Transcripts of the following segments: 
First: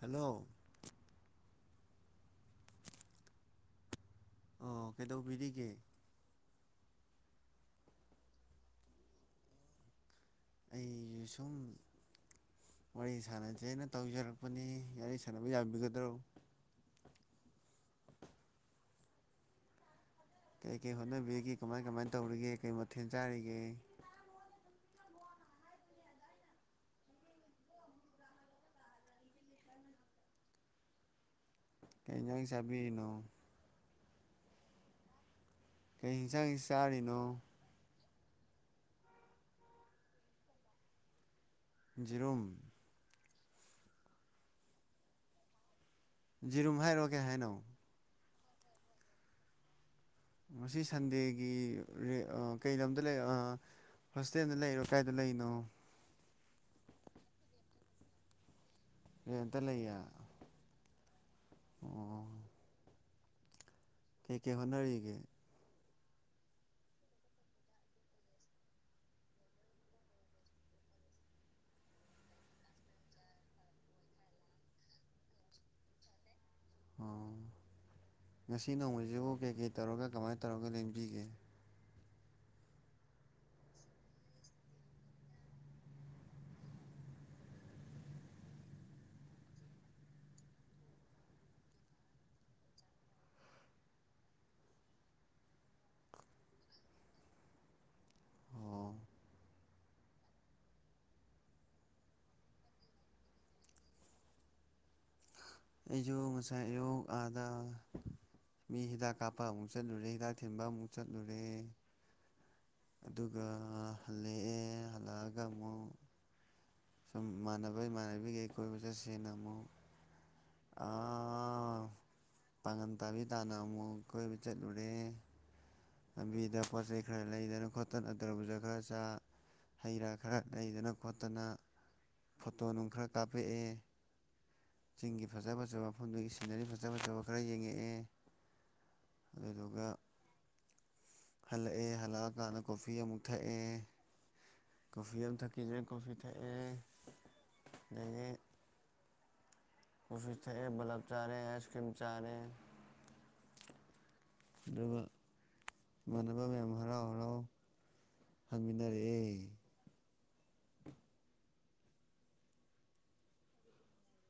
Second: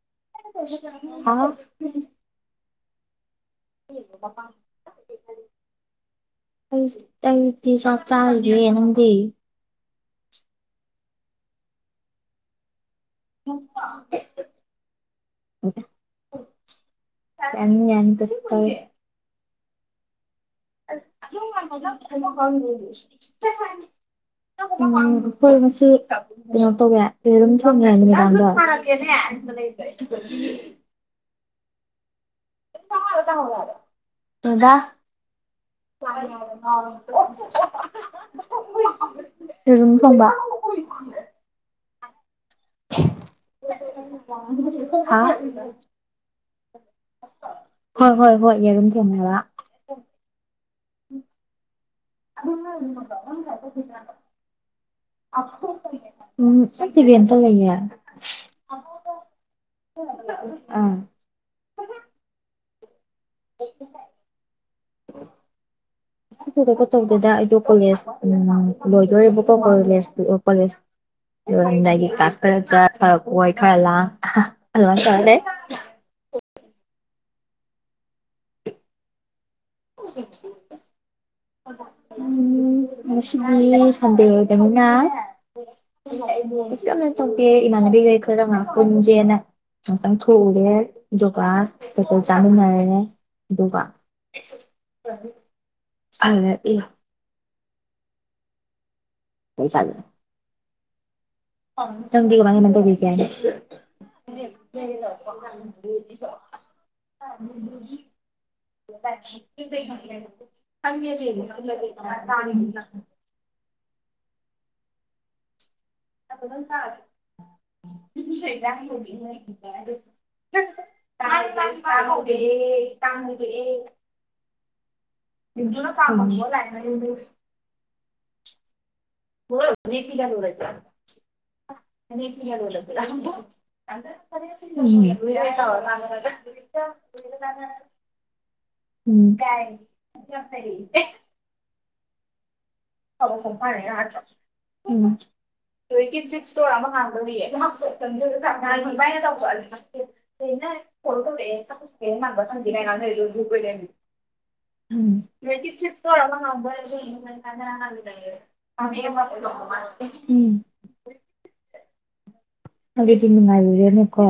Hello hello [unintelligible] ꯑꯣ ꯀꯩꯗꯧꯕꯤꯔꯤꯒꯦ ꯑꯩꯁ ꯑꯩꯗꯤ ꯆꯥꯛꯔꯨꯒꯦ ꯅꯪꯗꯤ ꯑꯩꯁꯨ ꯁꯨꯝ ꯋꯥꯔꯤ ꯁꯥꯟꯅꯖꯦꯅ ꯇꯧꯖꯔꯛꯄꯅꯤ ꯋꯥꯔꯤ ꯁꯥꯟꯅꯕ ꯌꯥꯕꯤꯒꯗ꯭ꯔꯣ ꯌꯥꯅꯤ ꯌꯥꯅꯤ ꯀꯩ ꯀꯩ ꯍꯣꯠꯅꯕꯤꯔꯤꯒꯦ ꯀꯃꯥꯏ ꯀꯃꯥꯏꯅ ꯇꯧꯔꯤꯒꯦ ꯀꯩ ꯃꯊꯦꯜ ꯆꯥꯔꯤꯒꯦ [inaudible] ꯎꯝ ꯈꯣꯏ ꯉꯁꯤ ꯀꯩꯅꯣ ꯇꯧꯋꯦ ꯕꯦ ꯑꯗꯨꯝ ꯊꯪꯉꯅꯤ ꯃꯦꯗꯥꯝꯗꯣ ꯀꯩꯅꯣ ꯑꯥꯏꯖ ꯇꯥꯕꯤꯔꯤꯅꯣ ꯍꯗ ꯀꯩ ꯏꯟꯁꯥꯡ ꯆꯥꯔꯤꯅꯣ [unintelligible] [inaudible] ꯌꯦꯔꯨꯝ ꯊꯣꯡꯕ ꯌꯦꯔꯨꯝ [unintelligible] ꯍꯥ ꯖꯤꯔꯨꯝ ꯍꯥꯏꯔꯣ ꯀꯩ ꯍꯥꯏꯅꫭ ꯍꯣꯏ ꯍꯣꯏ ꯍꯣꯏ ꯌꯦꯔꯨꯝ ꯊꫭꯡꯉꯦꯕ ꯉꯁꯤ ꯁꯟꯗꯦꯒꯤ ꯀꯩ ꯂꯝꯗ ꯂꯩꯔꯤꯅꫭ ꯑꯥ ꯍꫭꯁꯇꯦꯗ ꯂꯩꯔꯤꯅꫭ ꯀꯥꯏꯗꯦ ꯂꯩꯔꯤꯅꫭ ꯎꯝ ꯑꯩꯗꯤ ꯔꯦꯜꯗ ꯂꯩꯌꯦ ꯔꯦꯜꯗ ꯂꯩꯌꯦ ꯑꯥ ꯑꯣ [inaudible] ꯀꯩ ꯀꯩ ꯍꯣꯠꯅꯔꯤꯒꯦ ꯀꯧꯁꯨ ꯊꫭꯏꯗꫭꯛꯄ ꯇꯧꯗꯦꯗ ꯑꯩꯗꯣ ꯀꯣꯂꯦꯖ ꯎ ꯂꯣꯏꯗꯣꯔꯦꯕꯀꯣ ꯀꯣꯂꯦꯖ ꯀꯣꯂꯦꯖ ꯑꯗꯨꯒꯤ ꯀꯥꯁ ꯈꯔ ꯆꯠ ꯈꯔ ꯀꫭꯏ ꯈꯔ ꯂꯥꯜ ꯊꯧꯔꯥꯥ ꯂꯩ ꯑꯣ ꯉꯁꯤ ꯅꯣꯡꯃꯁꯤꯕꯨ ꯀꯩꯀꯩ ꯇꯧꯔꯒ ꯀꯃꯥꯏ ꯇꯧꯔꯒ ꯂꯦꯡꯕꯤꯒꯦ ꯎꯨꯝ ꯉꯁꯤꯒꯗꯤ ꯁꯟꯗꯦ ꯑꫭꯏꯕꯅꯤꯅ ꯑꯁ ꯌꯥꯝꯅ ꯇꯧꯗꯦ ꯏꯃꯥꯟꯅꯕꯤꯈꯩ ꯈꯔ ꯄꯨꯟꯁꯦꯅ ꯉꯥꯛꯇꯪ ꯊꯣꯛꯎꯒꯦ ꯑꯗꯨꯒ ꯀꯩꯀꯩ ꯆꯥꯃꯤꯟꯅꯔꯦ ꯑꯗꯨꯒ ꯍꯂꯛꯏ ꯍꯣ ꯍ ꯐꯦ ꯣꯡꯇꯃꯅ ꯇ ꯀꯦ ꯑꯩꯖꯨ ꯉꯁꯥꯏ ꯑꯌꯨꯛ ꯑꯥꯗ ꯃꯤ ꯍꯤꯗꯥꯛ ꯀꯥꯞꯄ ꯑꯃꯨꯛ ꯆꯠꯂꯨꯔꯦ ꯍꯤꯗꯥꯛ ꯊꯤꯟꯕ ꯑꯃꯨꯛ ꯆꯠꯂꯨꯔꯦ ꯑ ꯑꯗꯨꯒ ꯍꯜꯂꯛꯑꯦ ꯍꯜꯂꯛꯑꯒ ꯑꯃꯨꯛ [unintelligible] ꯁꯨꯝ ꯏꯥꯟꯅꯕ ꯏꯃꯥꯟꯅꯕꯤꯒꯤ ꯀꯣꯏꯕ ꯆꯠꯁꯦꯅ ꯑꯃꯨꯛ ꯑꯥ ꯄꯥꯡꯒꯟ ꯇꯥꯕꯤ ꯇꯥꯅ ꯑꯃꯨꯛ ꯀꯣꯏꯕ ꯆꯠꯂꯨꯔꯦ [unintelligible] ꯂꯝꯕꯤꯗ ꯄꯣꯠ ꯆꯩ ꯈꯔ ꯂꯩꯗꯅ ꯈꯣꯠꯇꯅ ꯇ꯭ꯔꯕꯨꯖꯥ ꯈꯔ ꯆꯥ ꯍꯩ ꯔꯥ ꯈꯔ ꯂꯩꯗꯅ ꯈꯣꯠꯇꯅ ꯐꯣꯇꯣ ꯅꯨꯡ ꯈꯔ ꯀꯥꯞꯄꯛꯑꯦ [unintelligible] ꯆꯤꯡꯒꯤ ꯐꯖ ꯐꯖꯕ ꯃꯐꯝꯗꯨꯒꯤ ꯁꯤꯅꯔꯤ ꯐꯖ ꯐꯖꯕ ꯈꯔ ꯌꯦꯡꯉꯛꯑꯦ [unintelligible] ꯎꯝ ꯑꯗꯨꯗꯨꯒ ꯍꯜꯂꯛꯑꯦ ꯍꯜꯂꯛꯑꯀꯥꯟꯗ ꯀꯣꯐꯤ ꯑꯃꯨꯛ ꯊꯛꯑꯦ ꯎꯝ ꯀꯣꯐꯤ ꯑꯃꯝ ꯊꯛꯀꯤꯁꯤꯦ ꯀꯣꯐꯤ ꯂꯩ [unintelligible] ꯕꯂꯞ ꯆꯥꯔꯦ ꯑꯥꯏꯁ ꯀ꯭ꯔꯤꯝ ꯔ ꯆꯥꯔꯦ [unintelligible] ꯑꯗꯨꯒ ꯏꯃꯥꯟꯅꯕ [unintelligible] ꯍꯟꯃꯤꯅꯔꯦꯑꯦ ꯎꯝ ꯑꯗꯨꯗꯤ ꯅꯨꯡꯉꯥꯏꯔꯣꯏꯍꯦ ꯃꯨꯀꯥ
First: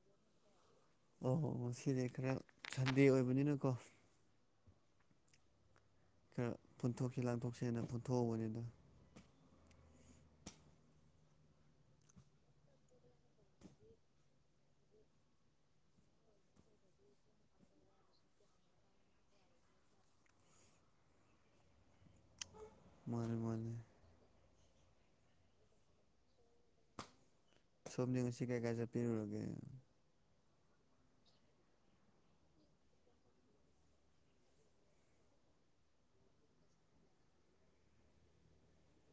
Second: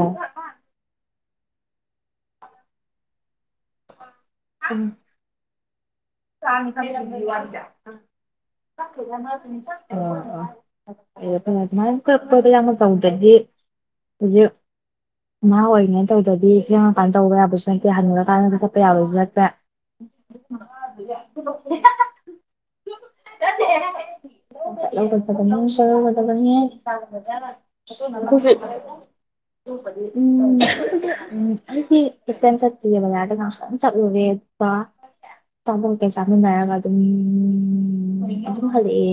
ꯑꯣ ꯉꯁꯤꯗꯤ ꯈꯔ ꯁꯟꯗꯦ ꯑꯣꯏꯕꯅꯤꯅꯀꯣ ꯎꯝ ꯈꯔ ꯄꯨꯟꯊꯣꯛꯁꯤ ꯂꯥꯟꯊꯣꯛꯁꯦ ꯍꯥꯏꯅ ꯄꯨꯟꯊꯣꯛꯍꯧꯕꯅꯤꯅ ꯑꯣ꯫ ꯇꯧꯗꯗꯤ ꯍꯨꯖꯤ ꯅꯍꯥ ꯑꯣꯏꯔꯤꯉꯩ ꯇꯧꯗ꯭ꯔꯗꯤ ꯁꯦꯝꯉꯀꯥꯟꯗ ꯇꯧꯕ ꯌꯥꯕꯁꯨ ꯅꯠꯇꯦ ꯍꯜꯂꯨꯔꯀꯥꯟꯗ ꯊꯠꯄ ꯌꯥꯕꯁꯨ ꯅꯠꯇꯦ꯫ ꯃꯥꯅꯦ ꯃꯥꯅꯦ ꯅꯠꯇꯦꯍꯦ꯫ ꯂꯧꯒꯗꯕꯅꯦ꯫ ꯁ꯫ ꯁꯣꯝꯗꯤ ꯉꯁꯤ ꯀꯥꯏ ꯀꯥꯏ ꯆꯠꯄꯤꯔꯨꯔꯒꯦ ꯎꯝ ꯎꯝ ꯑꯩꯗꯤ ꯇꯨꯏꯁꯟ ꯆꯠꯇꯤꯌꯦ ꯕꯖꯥꯔꯗ ꯉꯥꯛꯇꯪ ꯆꯠꯂꯨꯔꯦ ꯑꯗꯨꯒ ꯑꯆꯥꯄꯣꯠ ꯀꯩꯀꯩ ꯆꯥꯃꯤꯟꯅꯔꯒ ꯑꯗꯨꯝ ꯑꯗꯨꯝ ꯍꯜꯂꯛꯑꯦ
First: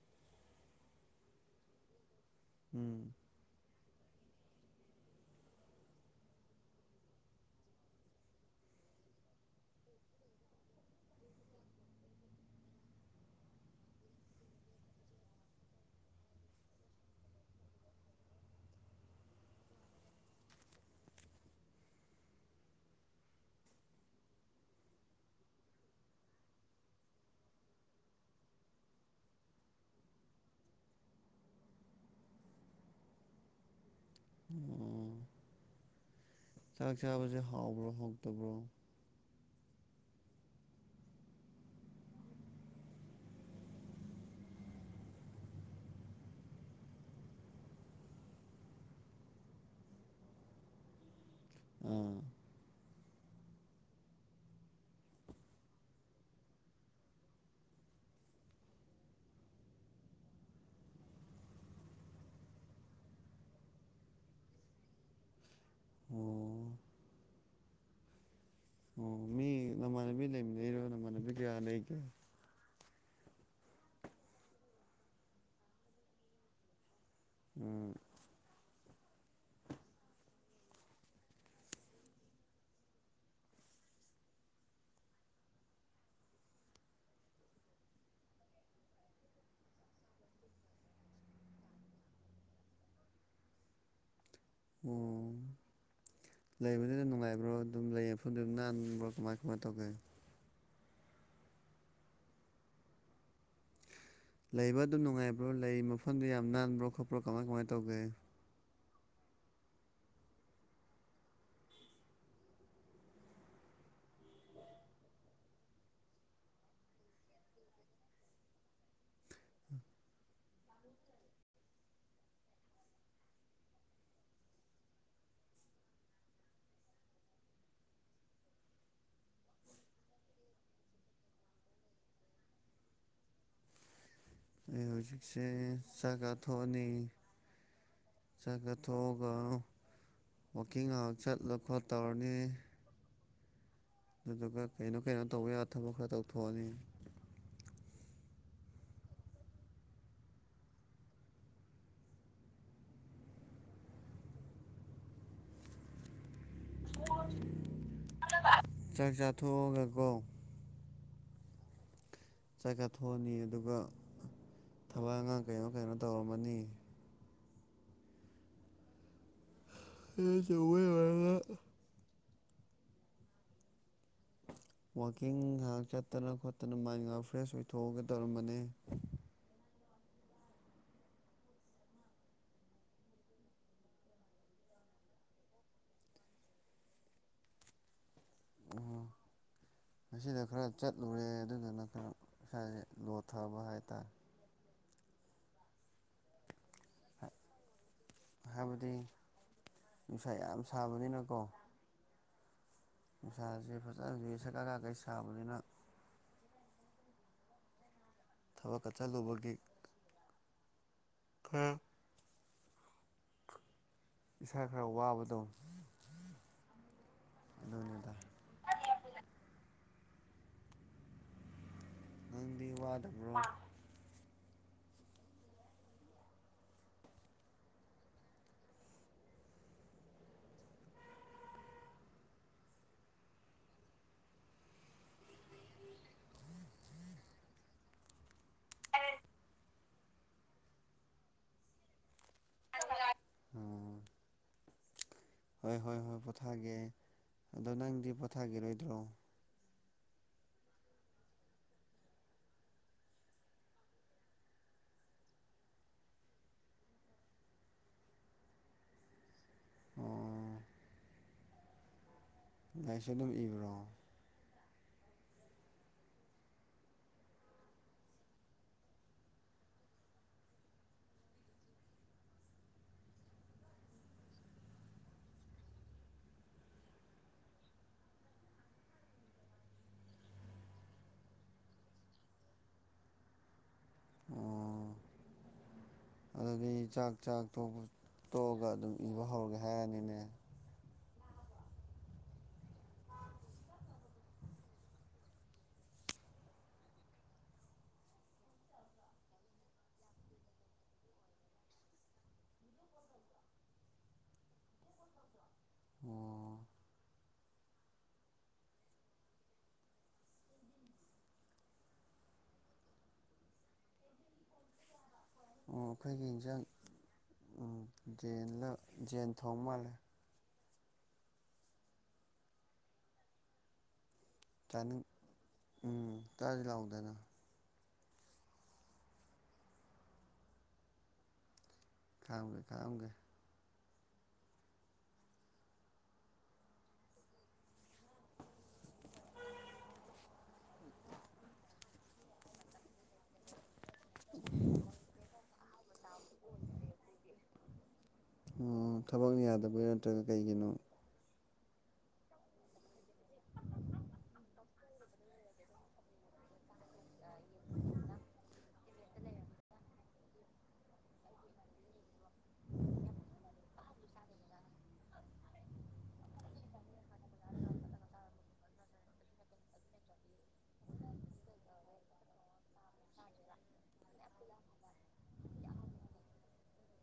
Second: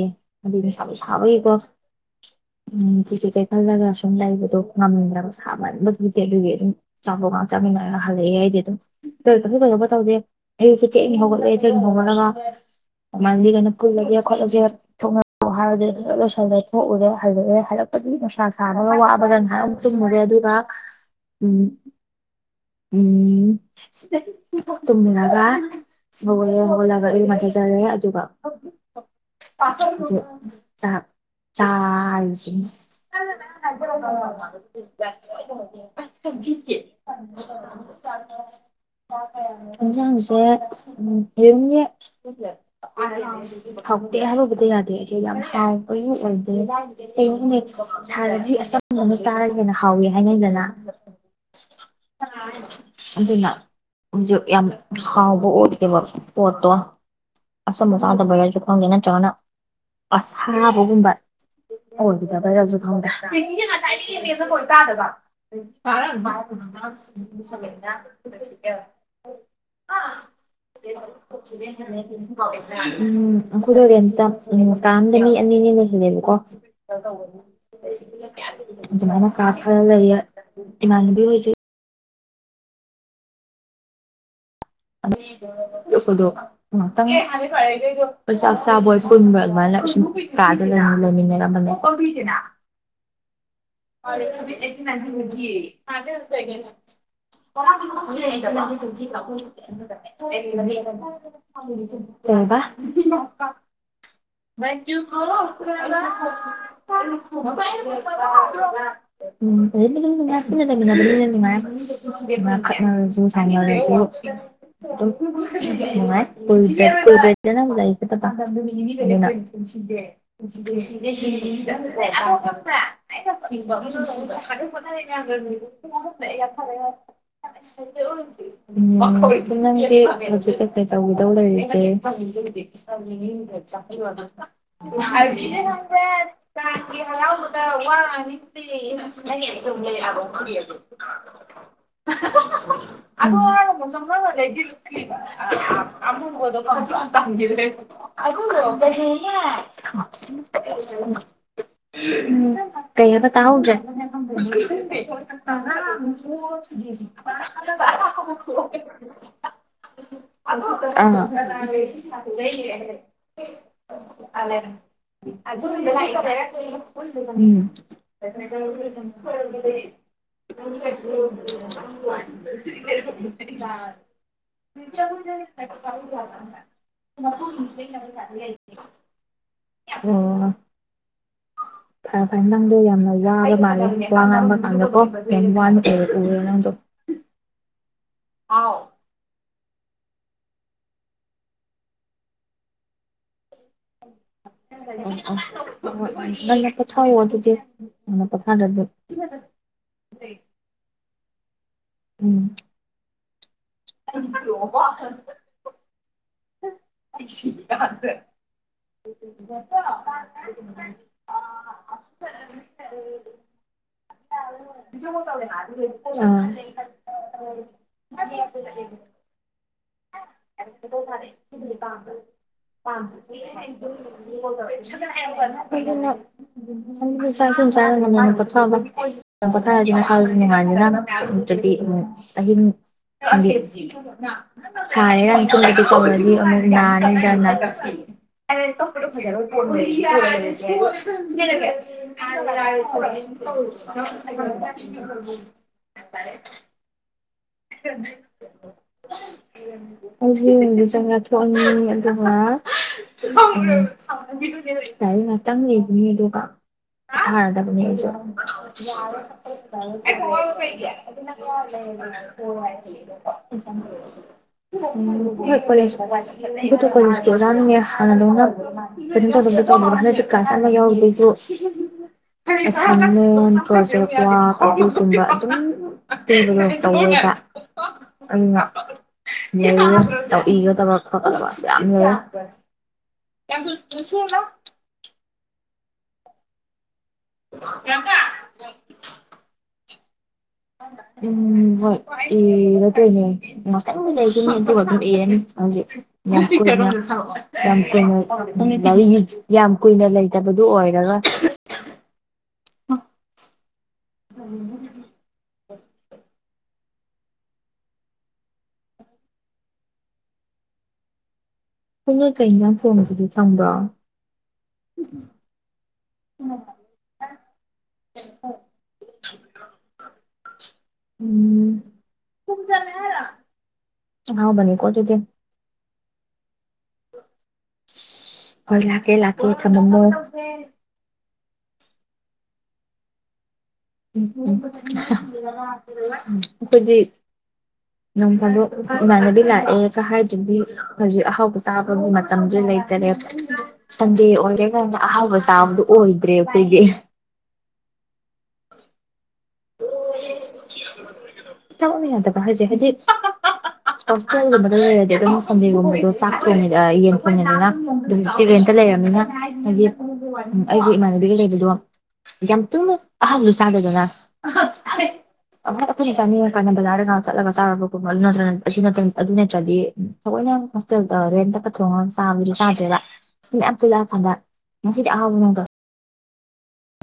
ꯑꯗꯨ ꯅꯨꯡꯁꯥꯕꯤ ꯁꯥꯕꯒꯤꯀꯣ [inaudible] ꯎꯝ ꯇꯤꯀꯦꯠ ꯀꯩ ꯈꯜꯂꯒ ꯁꯨꯝ ꯂꯩꯕꯗꯣ ꯉꯝꯗ꯭ꯔꯕ ꯁꯥꯃꯟꯕꯗꯨꯗꯤ ꯑꯗꯨꯒꯤ ꯑꯗꯨꯝ ꯆꯥꯕꯒ ꯆꯥꯃꯤꯟꯅꯔꯒ ꯍꯜꯂꯛꯑꯦ ꯑꯩꯗꯤ ꯑꯗꯨꯝ ꯀꯔꯤ ꯀꯁꯨ ꯀꯩꯗꯧꯕ ꯇꯧꯗꯦ ꯑꯌꯨꯛ ꯊꯦꯡ ꯍꯧꯒꯠꯂꯦ ꯊꯦꯡ ꯍꯧꯒꯠꯂꯒ ꯏꯃꯥꯟꯅꯕꯤꯒꯩ ꯄꯨꯜꯂꯒꯦ ꯈꯣꯠꯂꯖꯦ ꯊꯣꯛꯅꯔꯎ ꯍꯥꯏꯕꯗꯨ ꯂ ꯂꯣꯏꯁꯤꯜꯂꯦ ꯊꯣꯛꯎꯔꯦ ꯍꯜꯂꯛꯑꯦ ꯍꯜꯂꯛꯄꯗꯤ ꯅꯨꯡꯁꯥ ꯁꯥꯕꯒ ꯋꯥꯕꯒꯅ ꯍꯥꯏꯔ꯫ ꯇꯨꯝꯃꯨꯔꯦ ꯑꯗꯨꯒ ꯎꯝ ꯎꯝ ꯇꯨꯝꯃꯒ ꯍꯧꯒꯠꯂꯦ ꯍꯧꯒꯠꯂꯒ ꯑꯗꯨ ꯏꯔꯨ ꯃꯥꯏꯊꯖꯔꯦ ꯑꯗꯨꯒ ꯆꯥ ꯆꯥꯁꯤ꯫ ꯑꯣ ꯆꯥꯛ ꯆꯥꯕꯁꯦ [unintelligible] ꯍꯥꯎꯕ꯭ꯔꯣ ꯍꯥꯎꯇꯕ꯭ꯔꯣ ꯌꯦꯟꯁꯥꯡꯁꯦ ꯌꯨꯝꯒꯤ꯫ ꯍꯥꯎꯇꯦ ꯍꯥꯏꯕꯕꯨꯗꯤ ꯌꯥꯗꯦꯦ ꯌꯥꯝ ꯍꯥꯎ ꯀ ꯑꯣꯏꯗꯦ꯫ ꯀꯩꯅꯣꯅꯦ ꯁꯥꯔꯗꯤ ꯑꯆꯪ ꯑꯃ ꯆꯥꯔꯒꯦꯅ ꯍꯥꯎꯋꯦ ꯍꯥꯏꯅꯩꯗꯅ꯫ ꯑꯥ ꯑꯗꯨꯅ ꯍꯧꯁꯨ ꯌꯥꯝ ꯍꯥꯎꯕ ꯑꯣꯏꯗꯦꯕ ꯄꯣꯠꯇꯣ ꯑꯁꯨꯝ ꯑꯁꯥꯗꯕꯔꯁꯨ ꯈꯪꯗꯦ ꯅꯠꯇ꯭ꯔꯒꯅ ꯑꯁꯥꯕꯒꯨꯝꯕ ꯖ ꯑꯣ ꯊꯗ ꯑꯣ ꯃꯤ [unintelligible] ꯅꯃꯥꯟꯅꯕꯤ ꯂꯩꯃꯤꯟꯅꯩꯔꯣ ꯅꯃꯥꯟꯅꯕꯤ ꯀꯌꯥ ꯂꯩꯒꯦ ꯎꯝ ꯑꯈꯣꯏꯗꯣ ꯔꯦꯟꯠꯇ ꯎꯝ ꯀꯥ ꯑꯝꯗ ꯃꯤ ꯑꯅꯤꯅꯤ ꯂꯩꯍꯜꯂꯦꯕꯀꯣ ꯃꯅ ꯀꯥ ꯈꯔ ꯂꯩ ꯏꯃꯅꯕꯤ ꯑꯣꯏꯁꯨ ꯍꯗꯣ [unintelligible] ꯉꯍꯥꯛꯇꯪ ꯆꯥꯛ ꯆꯥꯕꯣꯏ ꯄꯨꯟꯕ ꯑꯗꯨꯃꯥꯏꯁꯨꯝ ꯀꯥꯗ ꯂꯩꯃꯤꯟꯅꯔꯝꯕꯅꯦ ꯀꯕꯤꯒꯤꯅ ꯑꯣ [unintelligible] ꯂꯩꯕꯗꯨꯗ ꯅꯨꯡꯉꯥꯏꯕ꯭ꯔꯣ ꯑꯗꯨꯝ ꯂꯩꯌꯦꯐꯝꯗꯨꯝ ꯅꯥꯟꯕ꯭ꯔꯣ ꯀꯃꯥꯏ ꯀꯃꯥꯏ ꯇꯧꯒꯦ [unintelligible] ꯀꯩꯕ [unintelligible] ꯄꯨꯟꯅꯥ ꯂꯩꯕ ꯑꯗꯨꯝ ꯅꯨꯡꯉꯥꯏꯕ꯭ꯔꯣ ꯂꯩ ꯃꯐꯝꯗꯨ ꯌꯥꯝ ꯅꯥꯟꯕ꯭ꯔꯣ ꯈꯣꯠꯄ꯭ꯔꯣ ꯀꯃꯥꯏ ꯀꯃꯥꯏ ꯇꯧꯒꯦ ꯂꯩꯃꯤꯟꯅꯕꯅꯤ ꯅꯥ ꯅꯨꯡꯉꯥꯏ ꯈꯠꯅꯔꯖꯨ ꯁꯥꯎꯅꯔꯖꯨ ꯅꯨꯉꯥꯏ [unintelligible] [unintelligible] [unintelligible] [unintelligible] ꯎꯝ ꯅꯪ ꯍꯨꯖꯤꯛ ꯀꯩ ꯀꯩ ꯇꯧꯗꯣꯏ ꯂꯩꯔꯤꯒꯦ ꯑꯩ ꯍꯧꯖꯤꯛꯁꯦ ꯆꯥꯛ ꯆꯥꯊꯣꯛꯑꯅꯤ ꯆꯥꯛ ꯆꯥꯊꯣꯛꯑꯒ ꯋꯥꯛꯀꯤꯡ ꯉꯥꯏꯍꯥꯛ ꯆꯠꯂ ꯈꯣꯠ ꯇꯧꯔꯅꯤ [unintelligible] [unintelligible] [unintelligible] ꯑꯗꯨꯗꯨꯒ ꯀꯩꯅꯣ ꯀꯩꯅꯣ ꯇꯧꯕ ꯌꯥꯕ ꯊꯕꯛ ꯈꯔ ꯇꯧꯊꯣꯛꯑꯅꯤ [unintelligible] [unintelligible] ꯀꯩꯕ ꯇꯥꯍꯧꯗ꯭ꯔꯦ [unintelligible] [unintelligible] ꯆꯥꯛ ꯆꯥꯛ ꯊꯒꯦꯀꯣ ꯆꯥꯛ ꯆꯥꯊꯣꯛꯑꯅꯤ ꯑꯗꯨꯒ ꯑꯥ ꯊꯕꯛ ꯑꯉꯥꯡ ꯀꯩꯅꯣ ꯀꯩꯅꯣ ꯇꯧꯔꯝꯃꯅꯤ [unintelligible] ꯈꯔ [unintelligible] ꯇꯧꯕ ꯂꯣꯏꯔꯒ [unintelligible] ꯋꯥꯛꯀꯤꯡ ꯉꯥꯏꯍꯥꯛ ꯆꯠꯇꯅ ꯈꯣꯠꯇꯅ ꯃꯥꯏꯟ ꯉꯥꯏꯍꯥꯛ ꯐ꯭ꯔꯦꯁ ꯑꯣꯏꯊꯣꯛꯑꯒ ꯇꯧꯔꯝꯕꯅꯦ꯫ ꯎꯝ ꯅꯪꯗꯣ ꯌꯥꯝꯅ ꯋꯥꯔ ꯃꯥꯜꯂꯦ ꯋꯥ ꯉꯥꯡꯕꯀꯥꯟꯗꯀꯣ ꯌꯥꯝ ꯋꯥꯅ ꯀꯔꯛ ꯎꯔꯦ ꯅꯪꯗꯣ ꯎꯝ ꯉꯁꯤꯅ ꯈꯔ ꯆꯠꯂꯨꯔꯦ ꯑꯗꯨꯗꯨꯅ ꯈꯔ ꯏꯁꯥꯖꯦ ꯂꯣꯊꯕ ꯍꯥꯏꯇꯥꯔꯦ ꯅꯪꯅ ꯄꯣꯊꯥꯑꯣ ꯑꯗꯨꯗꯤ ꯅꯪꯅ ꯄꯣꯊꯥꯗꯗꯤ꯫ ꯍꯥꯏꯕꯗꯤ ꯅꯨꯡꯁꯥ ꯌꯥꯝ ꯁꯥꯕꯅꯤꯅꯀꯣ꯫ ꯎꯝ ꯅꯨꯡꯁꯥꯁꯦ ꯐꯖꯅ ꯍꯧꯖꯤꯛ ꯁꯛꯀꯒ ꯀꯩ ꯁꯥꯕꯅꯤꯅ꯫ [unintelligible] ꯊꯕꯛꯀ ꯆꯠꯂꯨꯕꯒꯤ ꯈꯔ ꯏꯁꯥ ꯈꯔ ꯋꯥꯕꯗꯣ꯫ ꯑ꯫ ꯑꯗꯨꯅꯤꯗ [unintelligible] [unintelligible] ꯅꯪꯗꯤ ꯋꯥꯗꯕ꯭ꯔꯣ [unintelligible] ꯇꯪ ꯄꯣꯊꯥꯔꯗꯤ ꯃꯁꯥꯖꯨ ꯅꯨꯉꯥꯏꯖꯅꯤ ꯅꯇꯔꯗꯤ ꯃꯨꯛ ꯑꯍꯤꯡ [unintelligible] ꯁꯥꯏꯌꯦ ꯌꯥꯝ ꯊꯨꯝꯕꯗꯨ ꯊꯨꯃꯗꯤ ꯑꯃꯨꯛ ꯅꯥꯅꯤꯗꯅ [unintelligible] ꯎꯝ [unintelligible] ꯍꯣꯏ ꯍꯣꯏ ꯍꯣꯏ ꯄꯣꯊꯥꯒꯦ ꯑꯗꯣ ꯅꯪꯗꯤ ꯄꯣꯊꯥꯒꯤꯔꯣꯏꯗ꯭ꯔꯣ꯫ ꯑꯩꯗꯤ ꯍꯧꯖꯤꯛ ꯆꯥꯛ ꯆꯥꯊ‌ꯣꯛ ꯑꯅꯤ ꯑꯗꯨꯒ ꯑ ꯂꯥꯏꯔꯤꯛ ꯉꯥꯛꯇꯪ ꯌꯦꯡꯒꯤꯅꯤ ꯑꯗꯨꯒ ꯄ‌ꯣꯊꯥꯔꯗꯕꯅ‌ꯦ ꯑꯩ ꯑꯣ ꯖꯨ [unintelligible] ꯂꯥꯏꯁꯨ ꯑꯗꯨꯝ ꯏꯕ꯭ꯔꯣ ꯎ [unintelligible] ꯍꯥꯟꯅꯗꯧꯅ [unintelligible] ꯀꯂꯁ ꯑꯃ ꯌꯎꯗꯣꯏꯗꯨ ꯑꯁꯥꯏꯟꯃꯦꯟ ꯄ꯭ꯔꯣꯖꯦꯛ ꯋꯥꯛ ꯑꯗꯨꯒꯨꯝꯕ ꯑꯗꯨꯝ꯫ [unintelligible] ꯇꯧꯋ‌ꯦꯕ ꯑꯗꯨꯅ [unintelligible] ꯏꯒꯗꯕ ꯈ‌ꯣꯠꯀꯗꯕ ꯌꯥꯝ ꯂꯩꯌꯦ꯫ ꯌꯥꯝ ꯊꯨꯅ ꯊꯨꯅ ꯁꯨꯔꯨꯂꯥꯎ ꯑꯩ ꯆꯥꯛ ꯆꯥꯛ ꯇꯣꯛꯄ ꯇ‌ꯣꯛꯑꯒ ꯑꯗꯨꯝ ꯏꯕ ꯍꯧꯔꯒꯦ ꯍꯥꯏꯔꯅꯤꯅꯦ꯫ ꯎꯝ ꯍꯣꯏ ꯏ ꯔ ꯗ‌ꯣꯏꯅ‌ꯦ ꯉꯥꯇꯪ ꯂꯩꯈꯤꯅꯤ ꯑꯗꯨꯒ ꯏꯔꯅꯤ ꯍꯧꯖꯤꯛ ꯌꯥꯝ ꯀꯨꯅ ꯌꯥꯝ ꯀꯨꯏꯅ [unintelligible] ꯌꯥꯝ ꯀꯨꯏꯅ ꯂꯩꯇꯕꯗꯨ ꯑꯣꯏꯔꯔ‌ꯣꯏ [unintelligible] ꯑꯣ ꯀꯩ ꯅ‌ꯣꯏ ꯀ‌ꯩ ꯏꯟꯖꯥꯡ ꯐꯣꯡꯏꯗꯨꯗꯤ ꯈ‌ꯪꯕ꯭ꯔꯣ ꯑꯣ ꯑꯩꯈꯣꯏꯒꯤ ꯏꯟꯖꯥꯡ ꯑ ꯖ‌ꯦꯟ ꯂ ꯖ‌ꯦꯟ ꯊꯣꯡꯕ ꯃꯥꯜꯂꯦ ꯎꯝ ꯊꯨꯝ ꯆꯝꯃ‌ꯦ ꯍꯥꯏꯔ‌ꯣ ꯑꯍꯥꯎꯕꯅꯤ ꯀꯣ ꯆꯥꯅꯤꯡ ꯑꯗꯨꯗꯤ꯫ ꯎꯝ ꯇꯥꯖꯤ ꯂꯥꯎꯗꯅ꯫ ꯍꯣꯏ ꯂꯥꯛꯀꯦ ꯂꯥꯛꯀꯦ ꯊꯃꯝꯃꯣ ꯈꯥꯑꯝꯒꯦ ꯈꯥꯑꯝꯒꯦ ꯑꯈꯣꯏꯗꯤ ꯅꯣꯡ ꯐꯥꯗꯣꯛ ꯏꯃꯥꯟꯅꯕꯤ ꯂꯥꯛꯑꯦ ꯀ ꯍꯥꯏꯗꯔꯗꯤ ꯍꯧꯖꯤꯛ ꯑꯍꯥꯎꯕ ꯆꯥꯕꯒꯤ ꯃꯠ ꯃꯇꯝꯖꯨ ꯂꯩꯇꯔꯦꯕ ꯁꯟꯗꯦ ꯑꯣꯏꯔꯦ ꯀꯅ ꯑꯍꯥꯎꯕ ꯆꯥꯕꯗꯨ ꯑꯣꯏꯗ꯭ꯔꯦ ꯑꯩꯈꯣꯏꯒꯤ ꯑꯣ ꯊꯕꯛꯅ ꯌꯥꯗꯕꯒꯤ ꯅꯠꯇ꯭ꯔꯒ ꯀꯩꯒꯤꯅꯣ [unintelligible] ꯍꯣꯁꯇꯦꯜꯒꯨꯝꯕꯗ ꯂꯩꯔꯗꯤ ꯑꯗꯨꯝ ꯁꯟꯗꯦꯒꯨꯝꯕꯗꯣ ꯆꯥꯛ ꯊꯣꯡꯉꯦ ꯑ ꯌꯦꯟ ꯊꯣꯡꯉꯦꯗꯅ ꯑꯗꯨꯝ ꯔꯦꯟ ꯂꯩꯔꯝꯅꯤꯅ ꯍꯥꯏꯗꯤ ꯑꯩꯒꯤ ꯏꯃꯥꯟꯅꯕꯤꯒ ꯂꯩꯕꯗꯣ ꯌꯥꯝ ꯊꯨꯅ ꯑꯍꯜꯗꯨ ꯆꯥꯒꯗꯅ ꯑꯍꯣꯏ ꯑꯩꯈꯣꯏꯅ ꯆꯥꯅꯤꯡꯉꯀꯥꯟꯗ ꯕꯖꯥꯔꯒ ꯆꯠꯂꯒ ꯆꯥꯔꯕꯒꯨꯝꯕ ꯑꯗꯨ ꯅꯠꯇꯔꯥꯅ ꯑꯗꯨ ꯅꯠꯇ ꯑꯗꯨ ꯅꯠꯇꯔꯥꯗꯤ ꯊꯋꯣꯏꯅ ꯃꯁꯤꯗꯒ ꯔꯦꯟꯇꯀꯥ ꯊꯣꯛꯉꯥꯒ ꯆꯥꯕꯗꯤ ꯆꯥꯗꯔꯦꯕ ꯌꯥꯝ ꯄꯂ ꯐꯥꯟꯗ ꯉꯁꯤꯗꯤ ꯑꯍꯥꯎꯕ ꯅꯗꯣ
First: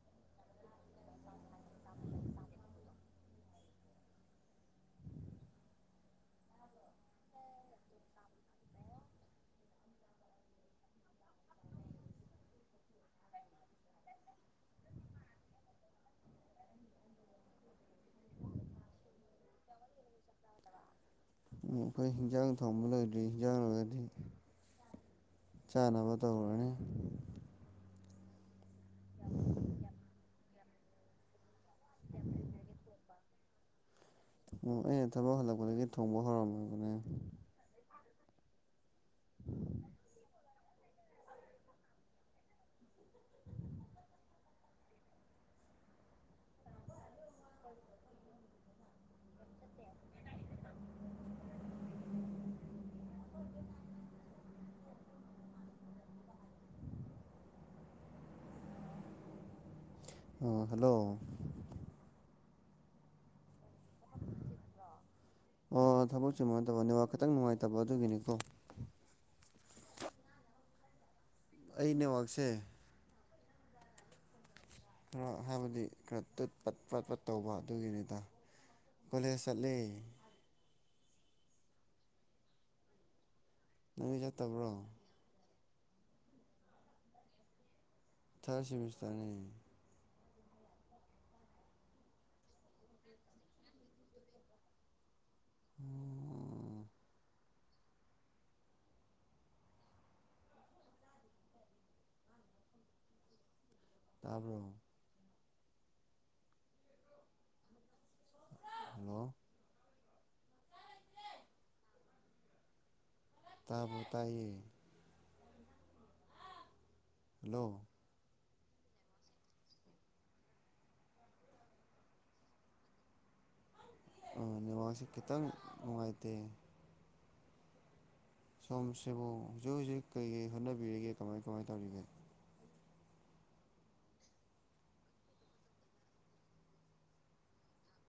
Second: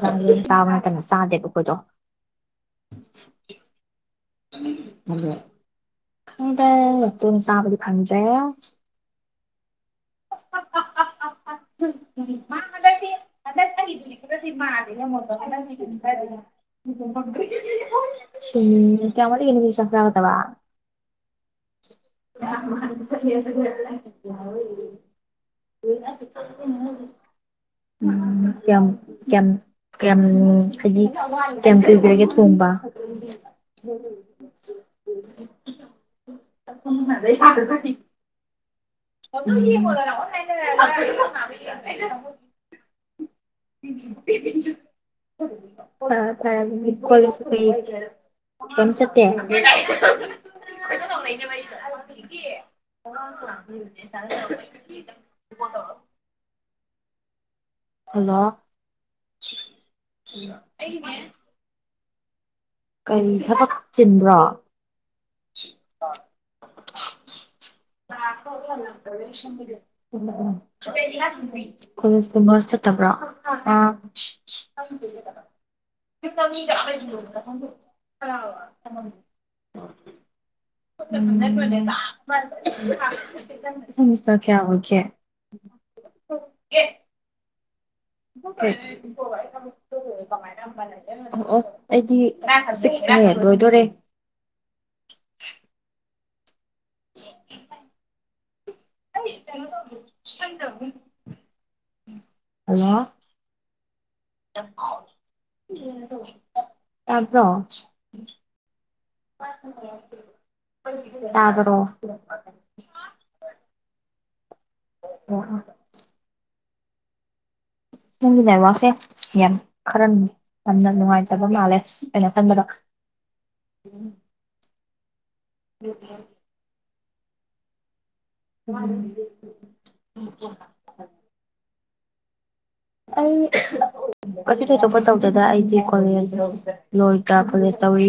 ꯑꯗꯨꯝ ꯆꯥꯕ ꯅꯠꯇꯅ ꯆꯥꯗꯦꯕ ꯑꯩꯈꯣꯏꯗꯣ ꯃꯗꯨ [inaudible] ꯐꯪꯗꯦ ꯑꯗꯨꯝ ꯆꯥꯕꯗꯤ ꯐꯪꯗ꯭ꯔꯦ [inaudible] [unintelligible] [unintelligible] ꯎꯝ ꯀꯌꯥꯝ ꯋꯥꯠꯂꯤꯒꯦ ꯅꯣꯢꯗꯤ ꯆꯥꯛ ꯆꯥꯒꯗꯕ ꯑꯩꯈꯣꯏ ꯍꯟꯖꯥꯡ ꯊꯣꯡꯕ ꯂꯩꯗ꯭ꯔꯤ ꯍꯟꯖꯥꯡꯒꯗꯤ ꯆꯥꯅꯕ ꯇꯧꯔꯅꯤ ꯎꯝ ꯌꯥꯝ ꯌꯥꯝ ꯀꯌꯥꯝ ꯍꯥꯏꯗꯤ ꯀꯌꯥꯝ ꯀꯨꯏꯈ꯭ꯔꯒꯦ ꯊꯣꯡꯕ ꯑꯣ ꯑꯩꯅ ꯊꯕꯛ ꯍꯜꯂꯛꯄꯗꯒꯤ ꯊꯣꯡꯕ ꯍꯧꯔꯝꯃꯕꯅꯦ [unintelligible] [unintelligible] [inaudible] [unintelligible] ꯀꯝ ꯆꯠꯇꯦ [unintelligible] ꯍꯜꯂꯣ ꯑꯣ ꯍꯜꯂꯣ ꯀꯔꯤ ꯊꯕꯛ ꯆꯤꯟꯕ꯭ꯔꯣ ꯑꯣ ꯊꯕꯛ ꯆꯤꯟꯕ ꯅꯠꯇꯕ ꯅꯦꯠꯋꯔꯛ ꯈꯤꯇꯪ ꯅꯨꯉꯥꯌ ꯑꯩ ꯅꯦꯠꯋꯥꯛꯁꯦ [unintelligible] ꯇꯕ꯭ꯔꯣ ꯑ ꯈꯔ ꯍꯥꯏꯕꯗꯤ ꯈꯔ ꯇꯠ ꯄꯠ ꯄꯠ ꯄꯠ ꯇꯧꯕ ꯑꯗꯨꯒꯤꯅꯤꯗ ꯀꯣꯂꯦꯖ ꯆꯠꯂꯦ ꯎꯝ ꯅꯪꯗꯤ ꯁꯦꯃꯤꯁꯇꯔ ꯀꯌꯥ ꯆꯠꯇꯕ꯭ꯔꯣ ꯑꯣꯏꯒꯦ [inaudible] ꯊꯥꯔ ꯁꯤꯃꯤꯁꯇꯔꯅꯦ ꯑꯣ ꯑꯣ ꯑꯩꯗꯤ ꯁꯤꯛꯁꯅꯦ ꯂꯣꯏꯗꯣꯔꯦ ꯎꯝ [inaudible] ꯍꯜꯂꯣ ꯇꯥꯕ꯭ꯔꯣ ꯇꯄꯔꯣ ꯍꯜꯂꯣ ꯇꯥꯕꯔꯣ ꯇꯥꯕꯔ‌ꯣ ꯇꯥꯏꯌꯦ ꯑꯣ ꯍꯜꯂꯣ ꯅꯪꯒꯤ ꯅꯦꯠꯋꯥꯛꯁꯦ ꯌꯥꯝ ꯈꯔ ꯌꯥꯝꯅ ꯅꯨꯡꯉꯥꯏꯇꯕ ꯃꯥꯜꯂꯦ ꯑꯩꯅ ꯈꯟꯕꯗ ꯎꯝ ꯑ ꯅꯦꯋꯥꯛꯁꯦ ꯈꯤꯇꯪ ꯅꯨꯡꯉꯥꯏꯇꯦ ꯁꯣꯝꯁꯤꯕꯨ ꯍꯧꯖꯤꯛ ꯍꯧꯖꯤꯛ ꯀꯩꯀꯩ ꯍꯣꯠꯅꯕꯤꯔꯤꯒꯦ ꯀꯃꯥꯏ ꯀꯃꯥꯏ ꯇꯧꯔꯤꯒꯦ ꯑꯩ ꯑꯗꯨꯗꯤ ꯑꯇꯣꯞꯄ ꯇꯧꯗ‌ꯦꯗ ꯑꯩꯗꯤ ꯀꯣꯂꯦꯖ ꯂꯣꯏ ꯗ ꯀꯣꯂꯦꯖ ꯇꯧꯔꯤ